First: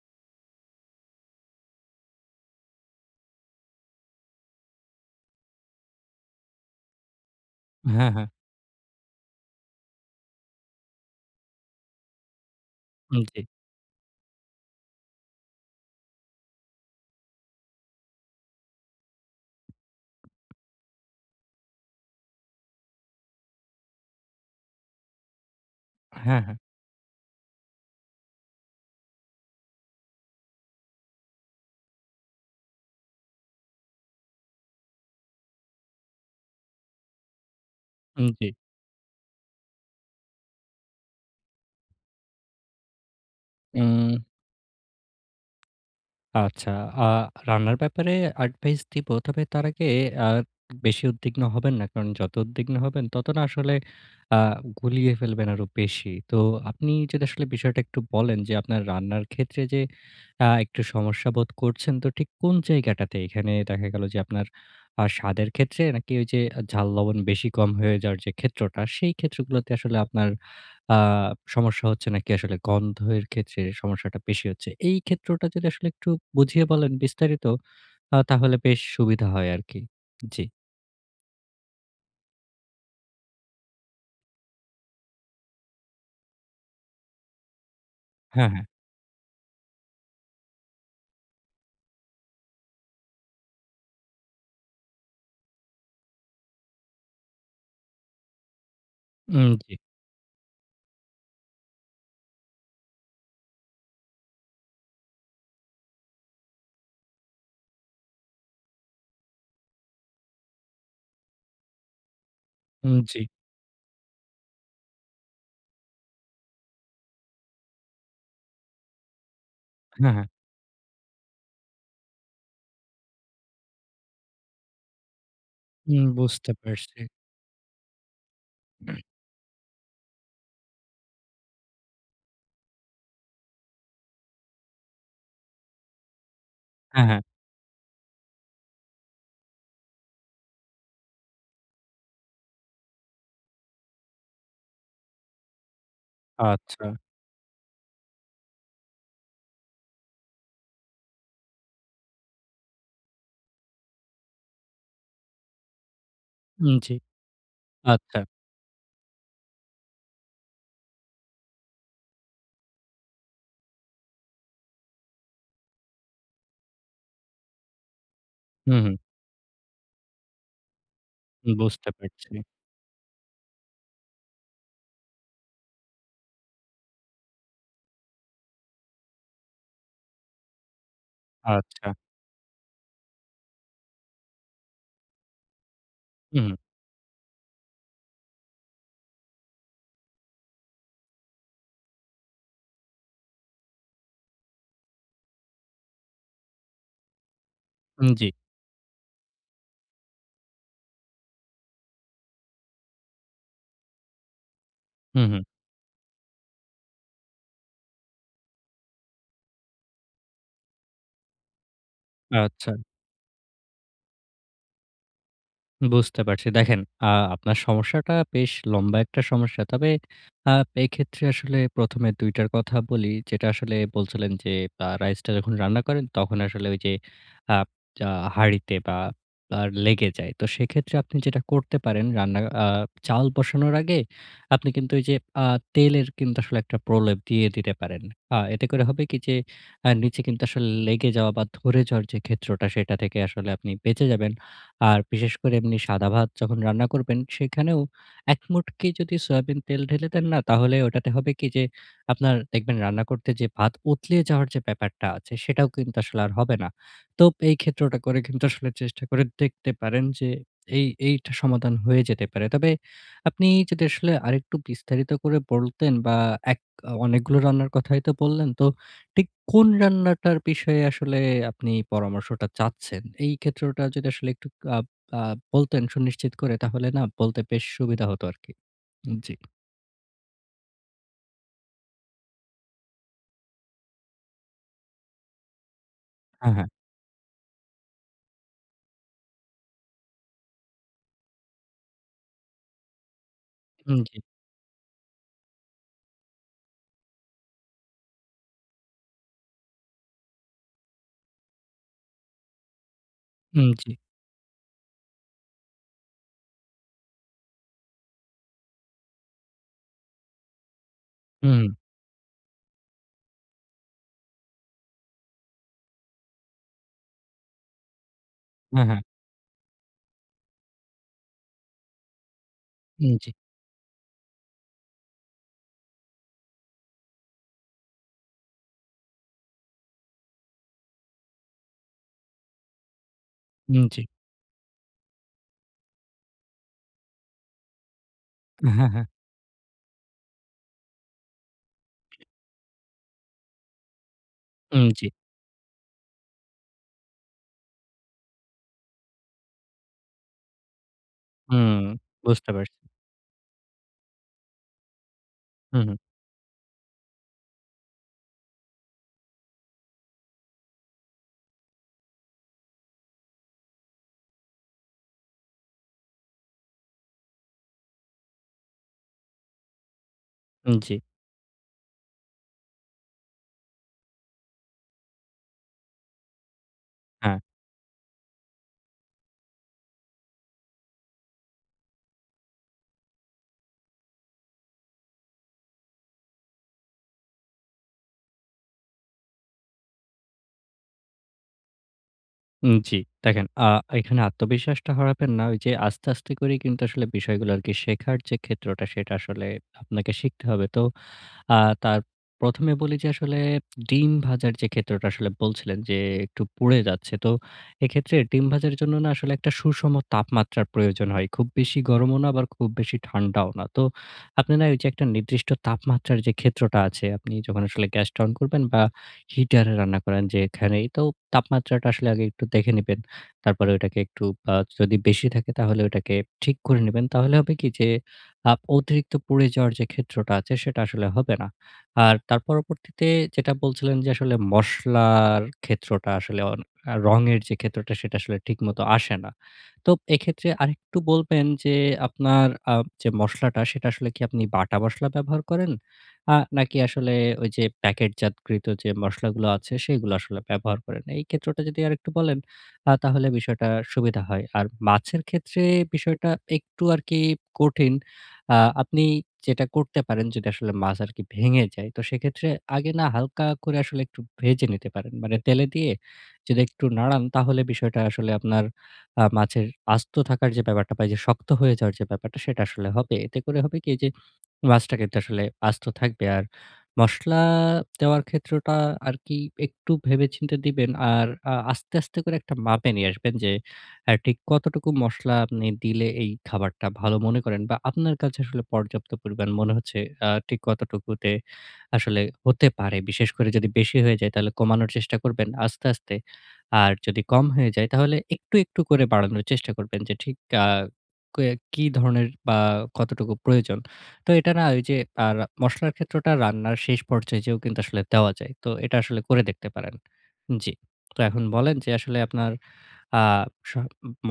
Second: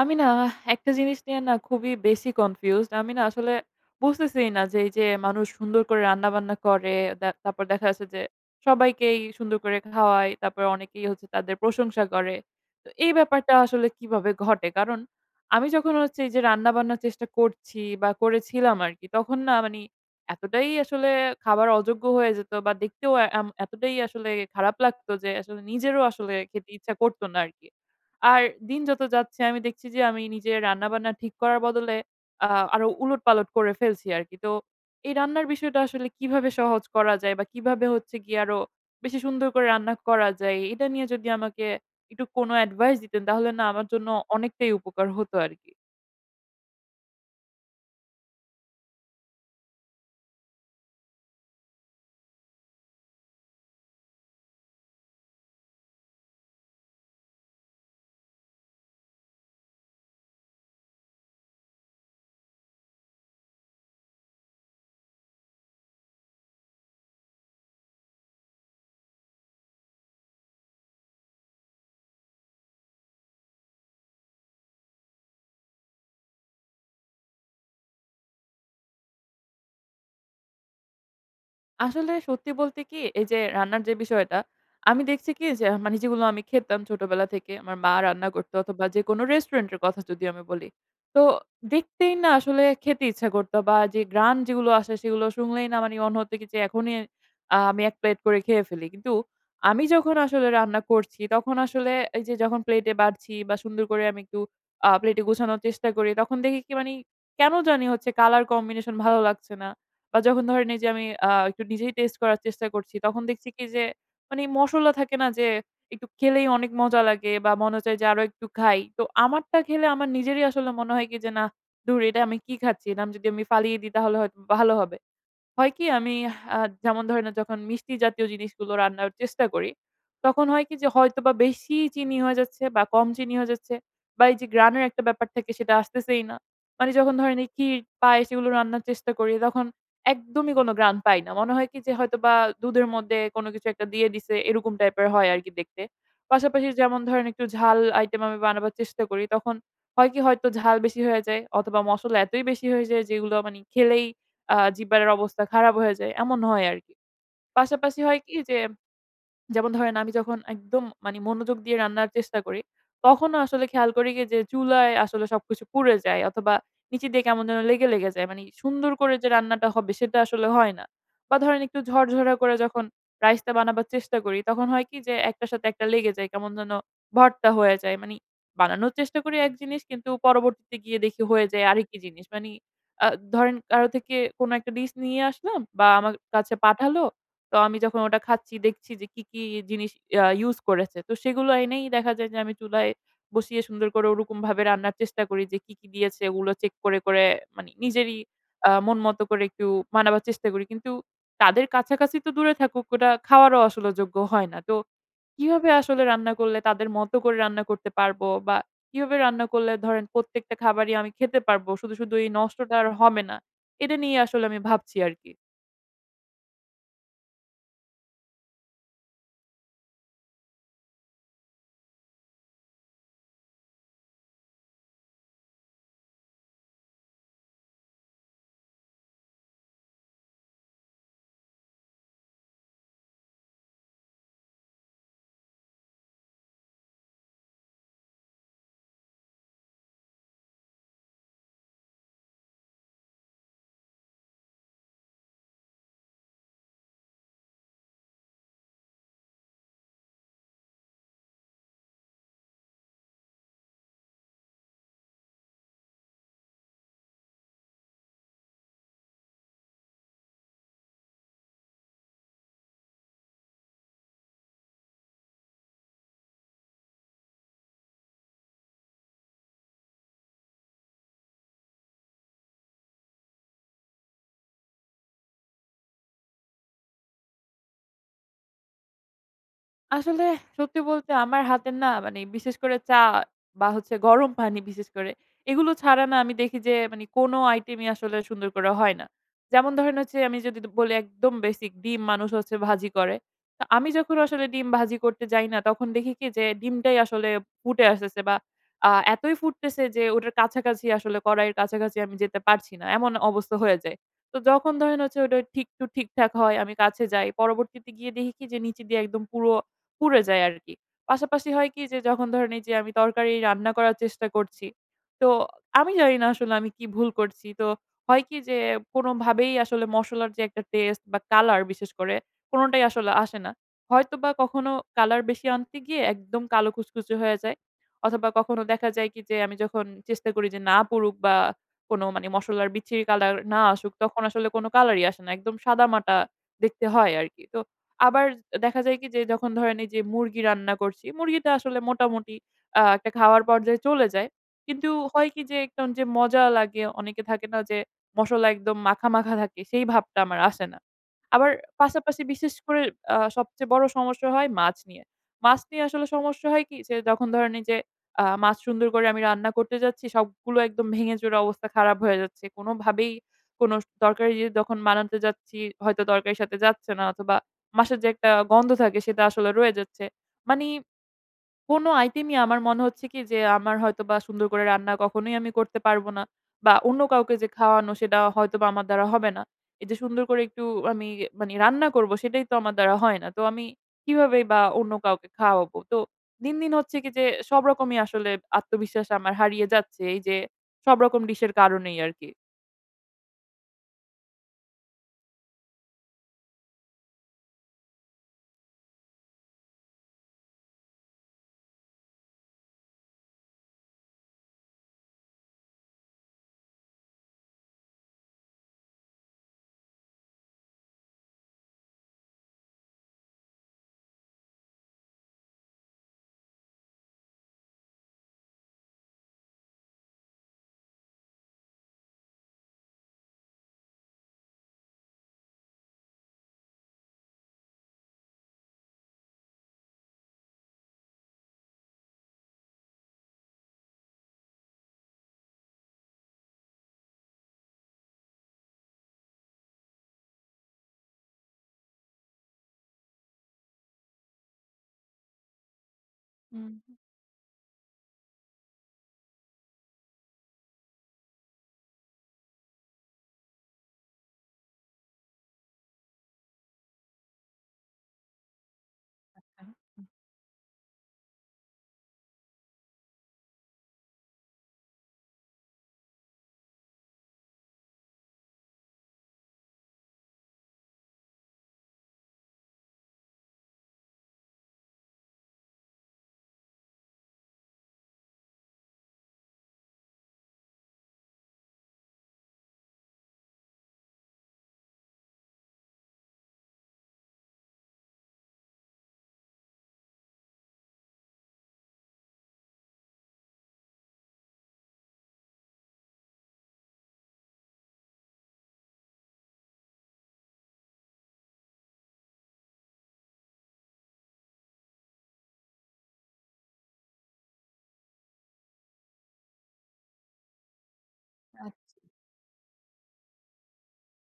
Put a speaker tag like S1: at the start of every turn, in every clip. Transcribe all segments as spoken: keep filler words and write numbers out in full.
S1: আমি না একটা জিনিস নিয়ে না খুবই বেশি কনফিউজড। আমি না আসলে বুঝতেছি না যে এই যে মানুষ সুন্দর করে রান্নাবান্না করে, দা তারপর দেখা যাচ্ছে
S2: হ্যাঁ,
S1: যে
S2: হ্যাঁ।
S1: সবাইকেই সুন্দর করে খাওয়ায়, তারপর অনেকেই হচ্ছে তাদের প্রশংসা করে। তো এই
S2: উম জি।
S1: ব্যাপারটা আসলে কিভাবে ঘটে? কারণ আমি যখন হচ্ছে এই যে রান্নাবান্নার চেষ্টা করছি বা করেছিলাম আরকি, তখন না মানি এতটাই আসলে খাবার অযোগ্য হয়ে যেত বা দেখতেও এ এম এতটাই আসলে খারাপ লাগতো যে আসলে নিজেরও আসলে
S2: হ্যাঁ, হ্যাঁ।
S1: খেতে ইচ্ছা করত না আরকি। আর দিন যত যাচ্ছে আমি দেখছি যে আমি নিজে রান্নাবান্না ঠিক করার বদলে আ আরো উলটপালট করে ফেলছি আরকি। তো এই রান্নার বিষয়টা আসলে কিভাবে সহজ করা যায় বা কিভাবে হচ্ছে
S2: উম
S1: গিয়ে
S2: জি।
S1: আরো বেশি সুন্দর করে রান্না করা যায় এটা নিয়ে যদি আমাকে একটু কোনো অ্যাডভাইস দিতেন তাহলে না আমার জন্য
S2: উম
S1: অনেকটাই উপকার হতো আরকি।
S2: আচ্ছা। আ রান্নার ব্যাপারে অ্যাডভাইস দিব। তবে তার আগে আ বেশি উদ্বিগ্ন হবেন না। কারণ যত উদ্বিগ্ন হবেন তত না আসলে আ গুলিয়ে ফেলবেন আরো বেশি। তো আপনি যদি আসলে বিষয়টা একটু বলেন যে আপনার রান্নার ক্ষেত্রে যে আ একটু সমস্যা বোধ করছেন তো ঠিক কোন জায়গাটাতে? এখানে দেখা গেল যে আপনার আ স্বাদের ক্ষেত্রে নাকি ওই যে ঝাল লবণ বেশি কম হয়ে যাওয়ার যে ক্ষেত্রটা সেই ক্ষেত্রগুলোতে আসলে আপনার আ সমস্যা হচ্ছে নাকি আসলে গন্ধের ক্ষেত্রে সমস্যাটা বেশি হচ্ছে? এই ক্ষেত্রটা যদি আসলে একটু বুঝিয়ে বলেন বিস্তারিত, আ তাহলে বেশ সুবিধা হয় আরকি। জি।
S1: আসলে সত্যি বলতে কি এই যে রান্নার যে বিষয়টা, আমি দেখছি কি যে মানে যেগুলো আমি খেতাম ছোটবেলা থেকে আমার মা রান্না
S2: হ্যাঁ,
S1: করতো
S2: হ্যাঁ।
S1: অথবা যেকোনো রেস্টুরেন্টের কথা যদি আমি বলি। তো দেখতেই না আসলে খেতে ইচ্ছা করতো বা যে ঘ্রাণ যেগুলো আসে সেগুলো শুনলেই না মানে মনে হতো কি যে এখনই আ আমি এক প্লেট করে খেয়ে ফেলি। কিন্তু
S2: উম জি,
S1: আমি যখন আসলে রান্না করছি তখন আসলে এই যে যখন প্লেটে বাড়ছি বা সুন্দর করে আমি একটু আ প্লেটে গুছানোর চেষ্টা করি তখন দেখি কি মানে কেন জানি হচ্ছে কালার কম্বিনেশন ভালো লাগছে না। বা যখন ধরেন এই যে আমি আ একটু নিজেই টেস্ট করার চেষ্টা
S2: উম
S1: করছি,
S2: জি।
S1: তখন দেখছি কি যে মানে মসলা থাকে না যে একটু খেলেই অনেক মজা লাগে বা মনে চায় যে আরো একটু খাই। তো আমারটা খেলে আমার
S2: হ্যাঁ, হ্যাঁ।
S1: নিজেরই আসলে মনে হয় কি যে, "নাহ, ধুর এটা আমি কি খাচ্ছি? এটা আমি যদি আমি ফালিয়ে দিই তাহলে হয়তো ভালো হবে।" হয় কি
S2: উম
S1: আমি
S2: বুঝতে
S1: আ
S2: পারছি।
S1: যেমন ধরেন না যখন মিষ্টি জাতীয় জিনিসগুলো রান্নার চেষ্টা করি, তখন হয় কি যে হয়তোবা বেশি চিনি হয়ে যাচ্ছে বা কম চিনি হয়ে যাচ্ছে বা এই যে গ্রানের একটা ব্যাপার থাকে সেটা আসতেছেই না। মানে
S2: হ্যাঁ,
S1: যখন
S2: হ্যাঁ।
S1: ধরেন এই ক্ষীর, পায়েস এগুলো রান্নার চেষ্টা করি তখন একদমই কোনো গ্রান পাই না। মনে হয় কি যে হয়তোবা দুধের মধ্যে কোনো কিছু একটা দিয়ে দিছে এরকম টাইপের হয় আরকি দেখতে। পাশাপাশি
S2: আচ্ছা।
S1: যেমন ধরেন একটু ঝাল আইটেম আমি বানাবার চেষ্টা করি তখন হয় কি হয়তো ঝাল বেশি হয়ে যায় অথবা মসলা এতই বেশি হয়ে যায় যেগুলো মানে খেলেই আ জিহ্বার অবস্থা খারাপ হয়ে যায়। এমন হয়
S2: উম
S1: আরকি।
S2: জি।
S1: পাশাপাশি হয়
S2: আচ্ছা।
S1: কি যে যেমন ধরেন আমি যখন একদম মানে মনোযোগ দিয়ে রান্নার চেষ্টা করি, তখনও আসলে খেয়াল করি কি যে চুলায় আসলে সবকিছু পুড়ে যায় অথবা নিচে দিয়ে কেমন যেন লেগে, লেগে যায়। মানে
S2: হুম,
S1: সুন্দর
S2: হুম।
S1: করে যে রান্নাটা হবে সেটা আসলে হয় না। বা ধরেন একটু
S2: বুঝতে পারছি।
S1: ঝরঝরা করে যখন রাইসটা বানাবার চেষ্টা করি, তখন হয় কি যে একটার সাথে একটা লেগে যায়। কেমন যেন ভর্তা হয়ে যায়। মানে বানানোর চেষ্টা করি এক জিনিস কিন্তু পরবর্তীতে গিয়ে দেখি হয়ে যায়
S2: আচ্ছা।
S1: আরেকই জিনিস। মানে আ ধরেন কারো থেকে কোনো একটা ডিশ নিয়ে আসলাম বা আমার
S2: হুম,
S1: কাছে পাঠালো তো আমি যখন ওটা খাচ্ছি দেখছি যে কি, কি জিনিস আ ইউস করেছে। তো সেগুলো এনেই দেখা যায় যে আমি চুলায় বসিয়ে সুন্দর করে ওরকমভাবে রান্নার চেষ্টা করি যে কি, কি দিয়েছে ওগুলো চেক করে, করে মানে
S2: হুম।
S1: নিজেরই
S2: জি।
S1: আ মন মতো করে একটু মানাবার চেষ্টা করি। কিন্তু তাদের কাছাকাছি তো দূরে থাকুক ওটা খাওয়ারও আসলে যোগ্য হয় না। তো
S2: হুম, হুম।
S1: কিভাবে আসলে রান্না করলে তাদের মতো করে রান্না করতে পারবো বা কিভাবে রান্না করলে ধরেন প্রত্যেকটা খাবারই আমি খেতে পারবো। শুধু, শুধু এই
S2: আচ্ছা।
S1: নষ্টটা আর হবে না। এটা নিয়ে আসলে আমি ভাবছি আরকি।
S2: বুঝতে পারছি। দেখেন, আ আপনার সমস্যাটা বেশ লম্বা একটা সমস্যা। তবে আ এক্ষেত্রে আসলে প্রথম এ দুই টার কথা বলি। যেটা আসলে বলছিলেন যে, আ রাইসটা যখন রান্না করেন, তখন আসলে ওই যে আ আ হাঁড়িতে বা আ লেগে যায়। তো সেক্ষেত্রে আপনি যেটা করতে পারেন, রান্না আ চাল বসানোর আগে আপনি কিন্তু ওই যে আ তেলের কিন্তু আসলে একটা প্রলেপ দিয়ে দিতে পারেন। আ এতে করে হবে কি যে, আ নিচে কিন্তু আসলে লেগে যাওয়া বা ধরে যাওয়ার যে ক্ষেত্রটা, সেটা থেকে আসলে আপনি বেঁচে যাবেন। আর বিশেষ করে এমনি সাদা ভাত যখন রান্না করবেন, সেখানেও এক মুটকি যদি সয়াবিন তেল ঢেলে দেন না, তাহলে ওটাতে হবে কি যে, আপনার দেখবেন রান্না করতে যে ভাত উতলিয়ে যাওয়ার যে ব্যাপারটা আছে, সেটাও কিন্তু আসলে আর হবে না। তো এই ক্ষেত্রটা করে কিন্তু আসলে চেষ্টা করে দেখতে পারেন যে, এই এইটা সমাধান হয়ে যেতে পারে। তবে আপনি যদি আসলে আরেকটু বিস্তারিত করে বলতেন বা এক অনেকগুলো রান্নার কথাই তো বললেন। তো ঠিক কোন রান্নাটার বিষয়ে আসলে আপনি পরামর্শটা চাচ্ছেন? এই ক্ষেত্রটা যদি আসলে একটু আ আ বলতেন সুনিশ্চিত করে তাহলে না বলতে বেশ সুবিধা হতো আরকি। জি।
S1: আসলে সত্যি বলতে আমার হাতের না মানে বিশেষ করে চা বা হচ্ছে গরম পানি বিশেষ করে এগুলো ছাড়া না আমি
S2: হ্যাঁ,
S1: দেখি
S2: হ্যাঁ।
S1: যে মানে কোনো আইটেমই আসলে সুন্দর করে হয় না। যেমন ধরেন হচ্ছে আমি যদি বলি একদম বেসিক ডিম মানুষ হচ্ছে ভাজি করে। তো আমি
S2: উম
S1: যখন
S2: জি,
S1: আসলে ডিম ভাজি করতে যাই না তখন দেখি কি যে ডিমটাই আসলে ফুটে আসতেছে বা আ এতই ফুটতেছে যে ওটার কাছাকাছি আসলে কড়াইয়ের কাছাকাছি আমি যেতে পারছি না। এমন অবস্থা
S2: উম
S1: হয়ে
S2: জি,
S1: যায়। তো যখন ধরেন হচ্ছে ওটা ঠিক টু ঠিকঠাক হয় আমি কাছে যাই। পরবর্তীতে গিয়ে দেখি কি যে নিচে দিয়ে একদম পুরো পুড়ে যায় আরকি। পাশাপাশি
S2: হুম,
S1: হয় কি যে যখন ধরেন এই যে আমি তরকারি রান্না করার চেষ্টা করছি, তো আমি জানি না আসলে আমি কি ভুল করছি। তো হয় কি যে
S2: হ্যাঁ, হ্যাঁ।
S1: কোনোভাবেই আসলে মসলার যে একটা টেস্ট বা কালার বিশেষ করে কোনটাই আসলে
S2: উম জি,
S1: আসে না। হয়তোবা কখনো কালার বেশি আনতে গিয়ে একদম কালো কুচকুচে হয়ে যায়। অথবা কখনো দেখা যায় কি যে আমি যখন চেষ্টা করি যে না পুড়ুক বা কোনো মানে মসলার বিচ্ছিরি কালার না
S2: উম
S1: আসুক
S2: জি।
S1: তখন আসলে কোনো কালারই আসে না। একদম সাদামাটা দেখতে হয় আরকি। তো আবার দেখা
S2: হ্যাঁ,
S1: যায়
S2: হ্যাঁ।
S1: কি যে যখন ধরেন এই যে মুরগি রান্না করছি, মুরগিটা আসলে মোটামুটি আ একটা খাওয়ার পর্যায়ে চলে যায়।
S2: উম
S1: কিন্তু
S2: জি,
S1: হয় কি যে একদম যে মজা লাগে অনেকে থাকে না যে মসলা একদম মাখা, মাখা থাকে সেই ভাবটা আমার আসে না। আবার
S2: হুম,
S1: পাশাপাশি
S2: বুঝতে
S1: বিশেষ
S2: পারছি।
S1: করে আ সবচেয়ে বড় সমস্যা হয় মাছ নিয়ে। মাছ
S2: হুম,
S1: নিয়ে
S2: হুম,
S1: আসলে সমস্যা হয় কি যে যখন ধরেন এই যে আ মাছ সুন্দর করে আমি রান্না করতে যাচ্ছি সবগুলো একদম ভেঙে-চুরে অবস্থা খারাপ হয়ে যাচ্ছে। কোনোভাবেই কোনো তরকারি দিয়ে যখন বানাতে যাচ্ছি হয়তো তরকারির সাথে যাচ্ছে না অথবা মাসের যে একটা গন্ধ থাকে সেটা আসলে রয়ে যাচ্ছে। মানি
S2: উম, জি,
S1: কোনো আইটেমই আমার মনে হচ্ছে কি যে আমার হয়তোবা সুন্দর করে রান্না কখনোই আমি করতে পারবো না বা অন্য কাউকে
S2: হ্যাঁ,
S1: যে খাওয়ানো সেটা হয়তোবা আমার দ্বারা হবে না। এই যে সুন্দর করে একটু আমি মানি রান্না করব সেটাই তো আমার দ্বারা হয় না। তো আমি কিভাবেই বা অন্য কাউকে খাওয়াবো? তো দিন, দিন হচ্ছে কি যে সব রকমই আসলে আত্মবিশ্বাস আমার হারিয়ে যাচ্ছে এই যে সব রকম ডিশের কারণেই আরকি।
S2: উম জি। দেখেন আ এখানে আত্মবিশ্বাসটা হারাবেন না। ওই যে আস্তে, আস্তে করেই কিন্তু আসলে বিষয়গুলো আরকি শেখার যে ক্ষেত্রটা সেটা আসলে আপনাকে শিখতে হবে। তো আ তার প্রথম এ বলি যে আসলে ডিম ভাজার যে ক্ষেত্রটা আসলে বলছিলেন যে একটু পুড়ে যাচ্ছে। তো এক্ষেত্রে ডিম ভাজার জন্য না আসলে একটা সুষম তাপমাত্রার প্রয়োজন হয়। খুব বেশি গরমও না আবার খুব বেশি ঠান্ডাও না। তো আপনি না ওই যে একটা নির্দিষ্ট তাপমাত্রার যে ক্ষেত্রটা আছে, আপনি যখন আসলে গ্যাসটা অন করবেন বা হিটারে রান্না করেন যেখানেই, তো তাপমাত্রাটা আসলে আগে একটু দেখে নিবেন। তারপরে ওটাকে একটু আ যদি বেশি থাকে তাহলে ওটাকে ঠিক করে নিবেন। তাহলে হবে কি যে আপ অতিরিক্ত পুড়ে যাওয়ার যে ক্ষেত্রটা আছে সেটা আসলে হবে না। আর তার পরবর্তীতে যেটা বলছিলেন যে আসলে মসলার ক্ষেত্রটা আসলে অন আ রঙের যে ক্ষেত্রটা সেটা আসলে ঠিকমতো আসে না। তো এক্ষেত্রে আরেকটু বলবেন যে আপনার আ যে মসলাটা সেটা আসলে কি আপনি বাটা মসলা ব্যবহার করেন? আ
S1: হুম।
S2: নাকি আসলে ওই যে প্যাকেটজাতকৃত যে মসলাগুলো আছে সেগুলো আসলে ব্যবহার করেন? এই ক্ষেত্রটা যদি আরেকটু বলেন আ তাহলে বিষয়টা সুবিধা হয়। আর মাছের ক্ষেত্রে বিষয়টা একটু আরকি কঠিন। আ আপনি যেটা করতে পারেন যদি আসলে মাছ আরকি ভেঙে যায়, তো সেক্ষেত্রে আগে না হালকা করে আসলে একটু ভেজে নিতে পারেন। মানে তেলে দিয়ে যদি একটু নাড়ান তাহলে বিষয়টা আসলে আপনার আ মাছের আস্ত থাকার যে ব্যাপারটা বা এই যে শক্ত হয়ে যাওয়ার যে ব্যাপারটা সেটা আসলে হবে। এতে করে হবে কি যে মাছটা কিন্তু আসলে আস্ত থাকবে। আর মসলা দেওয়ার ক্ষেত্রটা আরকি একটু ভেবেচিন্তে দিবেন। আর আ আস্তে, আস্তে করে একটা মাপে নিয়ে আসবেন যে আ ঠিক কতটুকু মসলা আপনি দিলে এই খাবারটা ভালো মনে করেন বা আপনার কাছে আসলে পর্যাপ্ত পরিমাণ মনে হচ্ছে আ ঠিক কতটুকুতে আসলে হতে পারে। বিশেষ করে যদি বেশি হয়ে যায় তাহলে কমানোর চেষ্টা করবেন আস্তে, আস্তে। আর যদি কম হয়ে যায় তাহলে একটু, একটু করে বাড়ানোর চেষ্টা করবেন যে ঠিক আ কে কি ধরনের বা কতটুকু প্রয়োজন। তো এটা না ওই যে আর মসলার ক্ষেত্রটা রান্নার শেষ পর্যায়ে যেয়েও কিন্তু আসলে দেওয়া যায়। তো এটা আসলে করে দেখতে পারেন। জি। তো এখন বলেন যে আসলে আপনার আ স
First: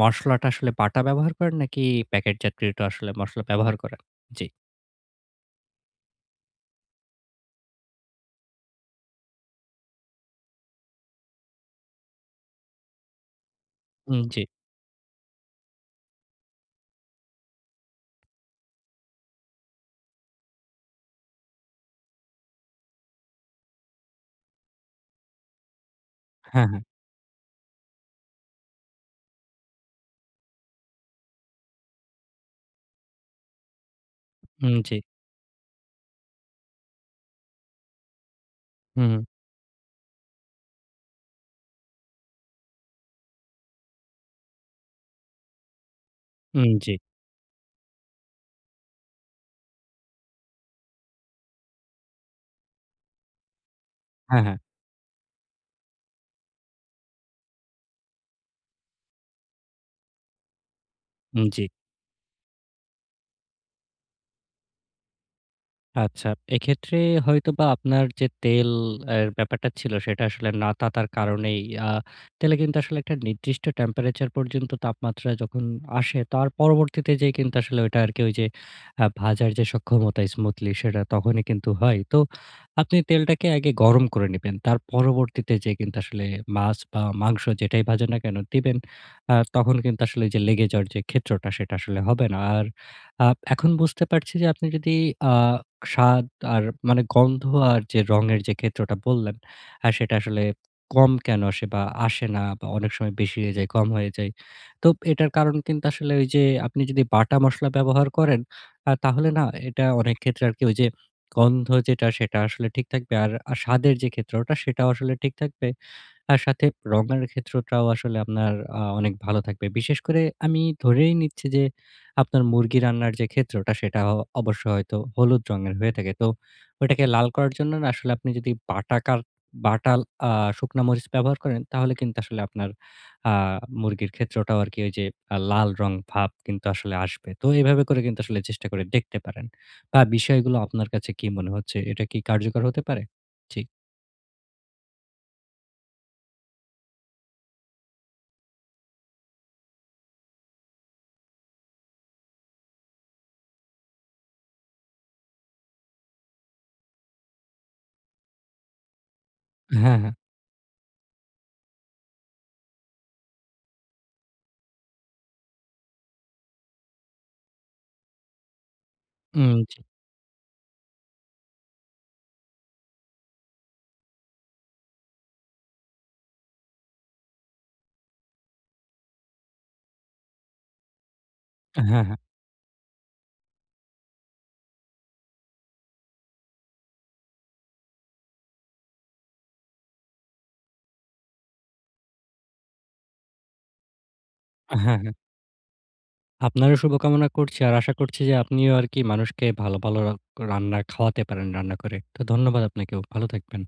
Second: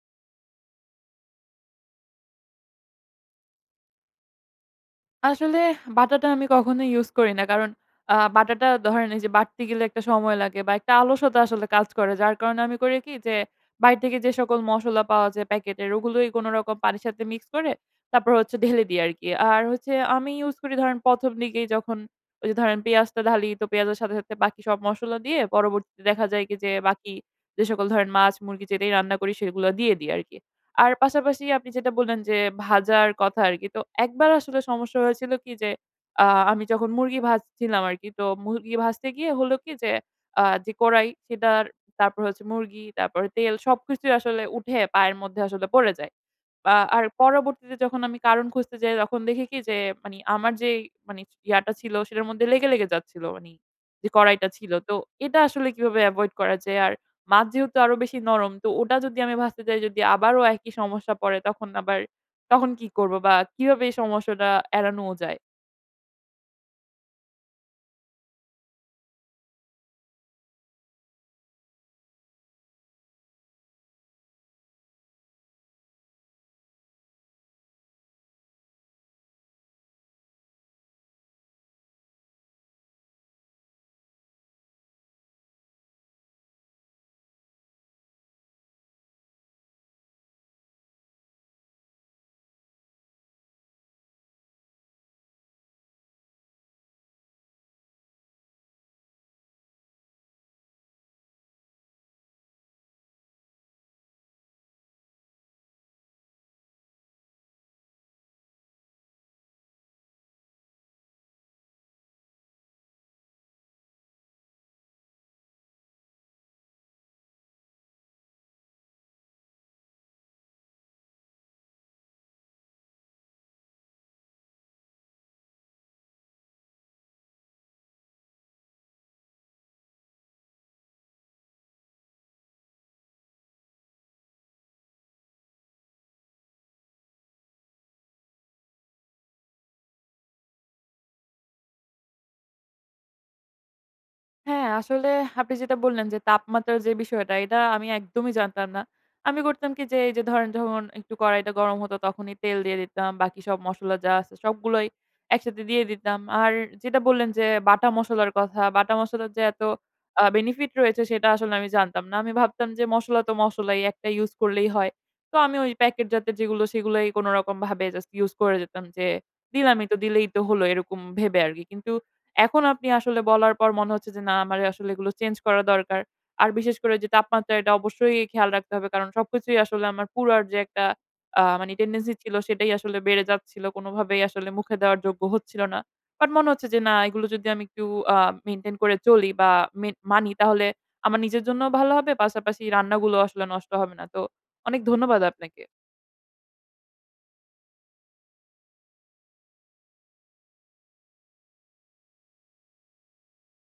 S2: মসলাটা আসলে বাটা ব্যবহার করেন নাকি প্যাকেটজাতকৃত আসলে মসলা ব্যবহার করেন? জি।
S1: আসলে বাটাটা আমি কখনোই ইউজ করি না। কারণ আ বাটাটা ধরেন এই যে বাটতে গেলে একটা সময় লাগে বা একটা আলসতা আসলে কাজ করে। যার কারণে আমি করি কি যে বাইরে থেকে
S2: উম
S1: যে
S2: জি।
S1: সকল মসলা পাওয়া যায় প্যাকেটের ওগুলোই কোনো রকম পানির সাথে মিক্স করে তারপর হচ্ছে ঢেলে দিই আরকি। আর হচ্ছে আমি ইউজ করি ধরেন প্রথম দিকেই যখন ওই যে ধরেন পেঁয়াজটা ঢালি তো পেঁয়াজের সাথে, সাথে বাকি সব মসলা দিয়ে পরবর্তীতে দেখা যায় কি
S2: হ্যাঁ,
S1: যে
S2: হ্যাঁ।
S1: বাকি যে সকল ধরেন মাছ, মুরগি যেটাই রান্না করি সেগুলো দিয়ে দিই আরকি। আর পাশাপাশি আপনি যেটা বললেন যে ভাজার কথা আরকি। তো একবার আসলে
S2: উম জি।
S1: সমস্যা হয়েছিল কি যে আ আমি যখন মুরগি ভাজছিলাম আরকি। তো মুরগি
S2: হুম,
S1: ভাজতে
S2: হুম।
S1: গিয়ে হলো কি যে আ যে কড়াই সেটার তারপর হচ্ছে মুরগি, তারপরে তেল সবকিছুই আসলে উঠে পায়ের মধ্যে আসলে পড়ে যায়।
S2: উম
S1: আ
S2: জি।
S1: আর পরবর্তীতে যখন আমি কারণ খুঁজতে যাই তখন দেখি কি যে মানে আমার যে মানে ইয়াটা ছিল সেটার মধ্যে লেগে, লেগে যাচ্ছিল। মানে যে
S2: হ্যাঁ,
S1: কড়াইটা
S2: হ্যাঁ।
S1: ছিল। তো এটা আসলে কিভাবে এভয়েড করা যায়? আর মাছ যেহেতু আরো বেশি নরম তো ওটা যদি আমি ভাজতে যাই যদি আবারও একই সমস্যা পড়ে
S2: উম জি।
S1: তখন আবার তখন কি করব বা কিভাবে এই সমস্যাটা এড়ানো যায়?
S2: আচ্ছা। এক্ষেত্রে হয়তোবা আপনার যে তেল এর ব্যাপারটা ছিল সেটা আসলে না তাতার কারণেই আ তেলে কিন্তু আসলে একটা নির্দিষ্ট টেম্পারেচার পর্যন্ত তাপমাত্রা যখন আসে তার পরবর্তীতে যেয়ে কিন্তু আসলে ওইটা আরকি ওই যে আ ভাজার যে সক্ষমতা স্মুথলি সেটা তখনই কিন্তু হয়। তো আপনি তেলটাকে আগে গরম করে নিবেন। তার পরবর্তীতে যেয়ে কিন্তু আসলে মাছ বা মাংস যেটাই ভাজেন না কেন দিবেন। আ তখন কিন্তু আসলে ওই যে লেগে যাওয়ার যে ক্ষেত্রটা সেটা আসলে হবে না। আর আ এখন বুঝতে পারছি যে আপনি যদি আ স্বাদ আর মানে গন্ধ আর যে রঙের যে ক্ষেত্রটা বললেন, আ সেটা আসলে কম কেন আসে বা আসে না বা অনেক সময় বেশি হয়ে যায়, কম হয়ে যায়। তো এটার কারণ কিন্তু আসলে ওই যে আপনি যদি বাটা মসলা ব্যবহার করেন, আ তাহলে না এটা অনেক ক্ষেত্রে আরকি ওই যে গন্ধ যেটা সেটা আসলে ঠিক থাকবে। আর আ স্বাদের যে ক্ষেত্রটা সেটাও আসলে ঠিক থাকবে। আর সাথে রঙের ক্ষেত্রটাও আসলে আপনার আ অনেক ভালো থাকবে। বিশেষ করে আমি ধরেই নিচ্ছি যে, আপনার মুরগি রান্নার যে ক্ষেত্রটা, সেটা অ অবশ্য হয়তো হলুদ রঙের হয়ে থাকে। তো ওইটাকে লাল করার জন্য না আসলে আপনি যদি বাটা কার বাটা আ শুকনা মরিচ ব্যবহার করেন, তাহলে কিন্তু আসলে আপনার আ মুরগির ক্ষেত্রটাও আরকি ওই যে আ লাল রং ভাব কিন্তু আসলে আসবে। তো এভাবে করে কিন্তু আসলে চেষ্টা করে দেখতে পারেন। বা বিষয়গুলো আপনার কাছে কি মনে হচ্ছে? এটা কি কার্যকর হতে পারে? জি।
S1: হ্যাঁ, আসলে আপনি যেটা বললেন যে তাপমাত্রার যে বিষয়টা, এটা আমি একদমই জানতাম না। আমি করতাম কি যে এই যে ধরেন যখন একটু কড়াইটা গরম হতো তখনই তেল দিয়ে দিতাম। বাকি সব মসলা যা আছে সবগুলোই একসাথে দিয়ে দিতাম। আর যেটা বললেন যে বাটা মসলার কথা, বাটা মসলার যে এত
S2: হ্যাঁ, হ্যাঁ।
S1: আ বেনিফিট রয়েছে সেটা আসলে আমি জানতাম না। আমি ভাবতাম যে মসলা তো মসলাই একটা ইউজ করলেই হয়। তো আমি ওই প্যাকেট জাতের যেগুলো সেগুলোই কোনরকম ভাবে জাস্ট ইউজ করে যেতাম যে
S2: উম জি।
S1: দিলামই তো দিলেই তো হলো এরকম ভেবে আরকি। কিন্তু এখন আপনি আসলে বলার পর মনে হচ্ছে যে না আমার আসলে এগুলো চেঞ্জ করা দরকার। আর বিশেষ করে যে তাপমাত্রা এটা অবশ্যই খেয়াল রাখতে হবে। কারণ সবকিছুই আসলে আমার পুরার যে একটা আ মানে
S2: হ্যাঁ,
S1: টেনডেন্সি
S2: হ্যাঁ।
S1: ছিল সেটাই আসলে বেড়ে যাচ্ছিল। কোনোভাবেই আসলে মুখে দেওয়ার যোগ্য হচ্ছিল না। বাট মনে হচ্ছে যে না এগুলো যদি আমি একটু আ মেইনটেইন করে চলি বা মে মানি তাহলে আমার নিজের জন্যও ভালো হবে। পাশাপাশি রান্নাগুলো আসলে নষ্ট হবে না। তো অনেক
S2: হ্যাঁ, হ্যাঁ।
S1: ধন্যবাদ আপনাকে।
S2: আপনারও শুভকামনা করছি। আর আশা করছি যে আপনিও আরকি মানুষকে ভালো, ভালো রা রান্না খাওয়াতে পারেন রান্না করে। তো ধন্যবাদ আপনাকেও। ভালো থাকবেন।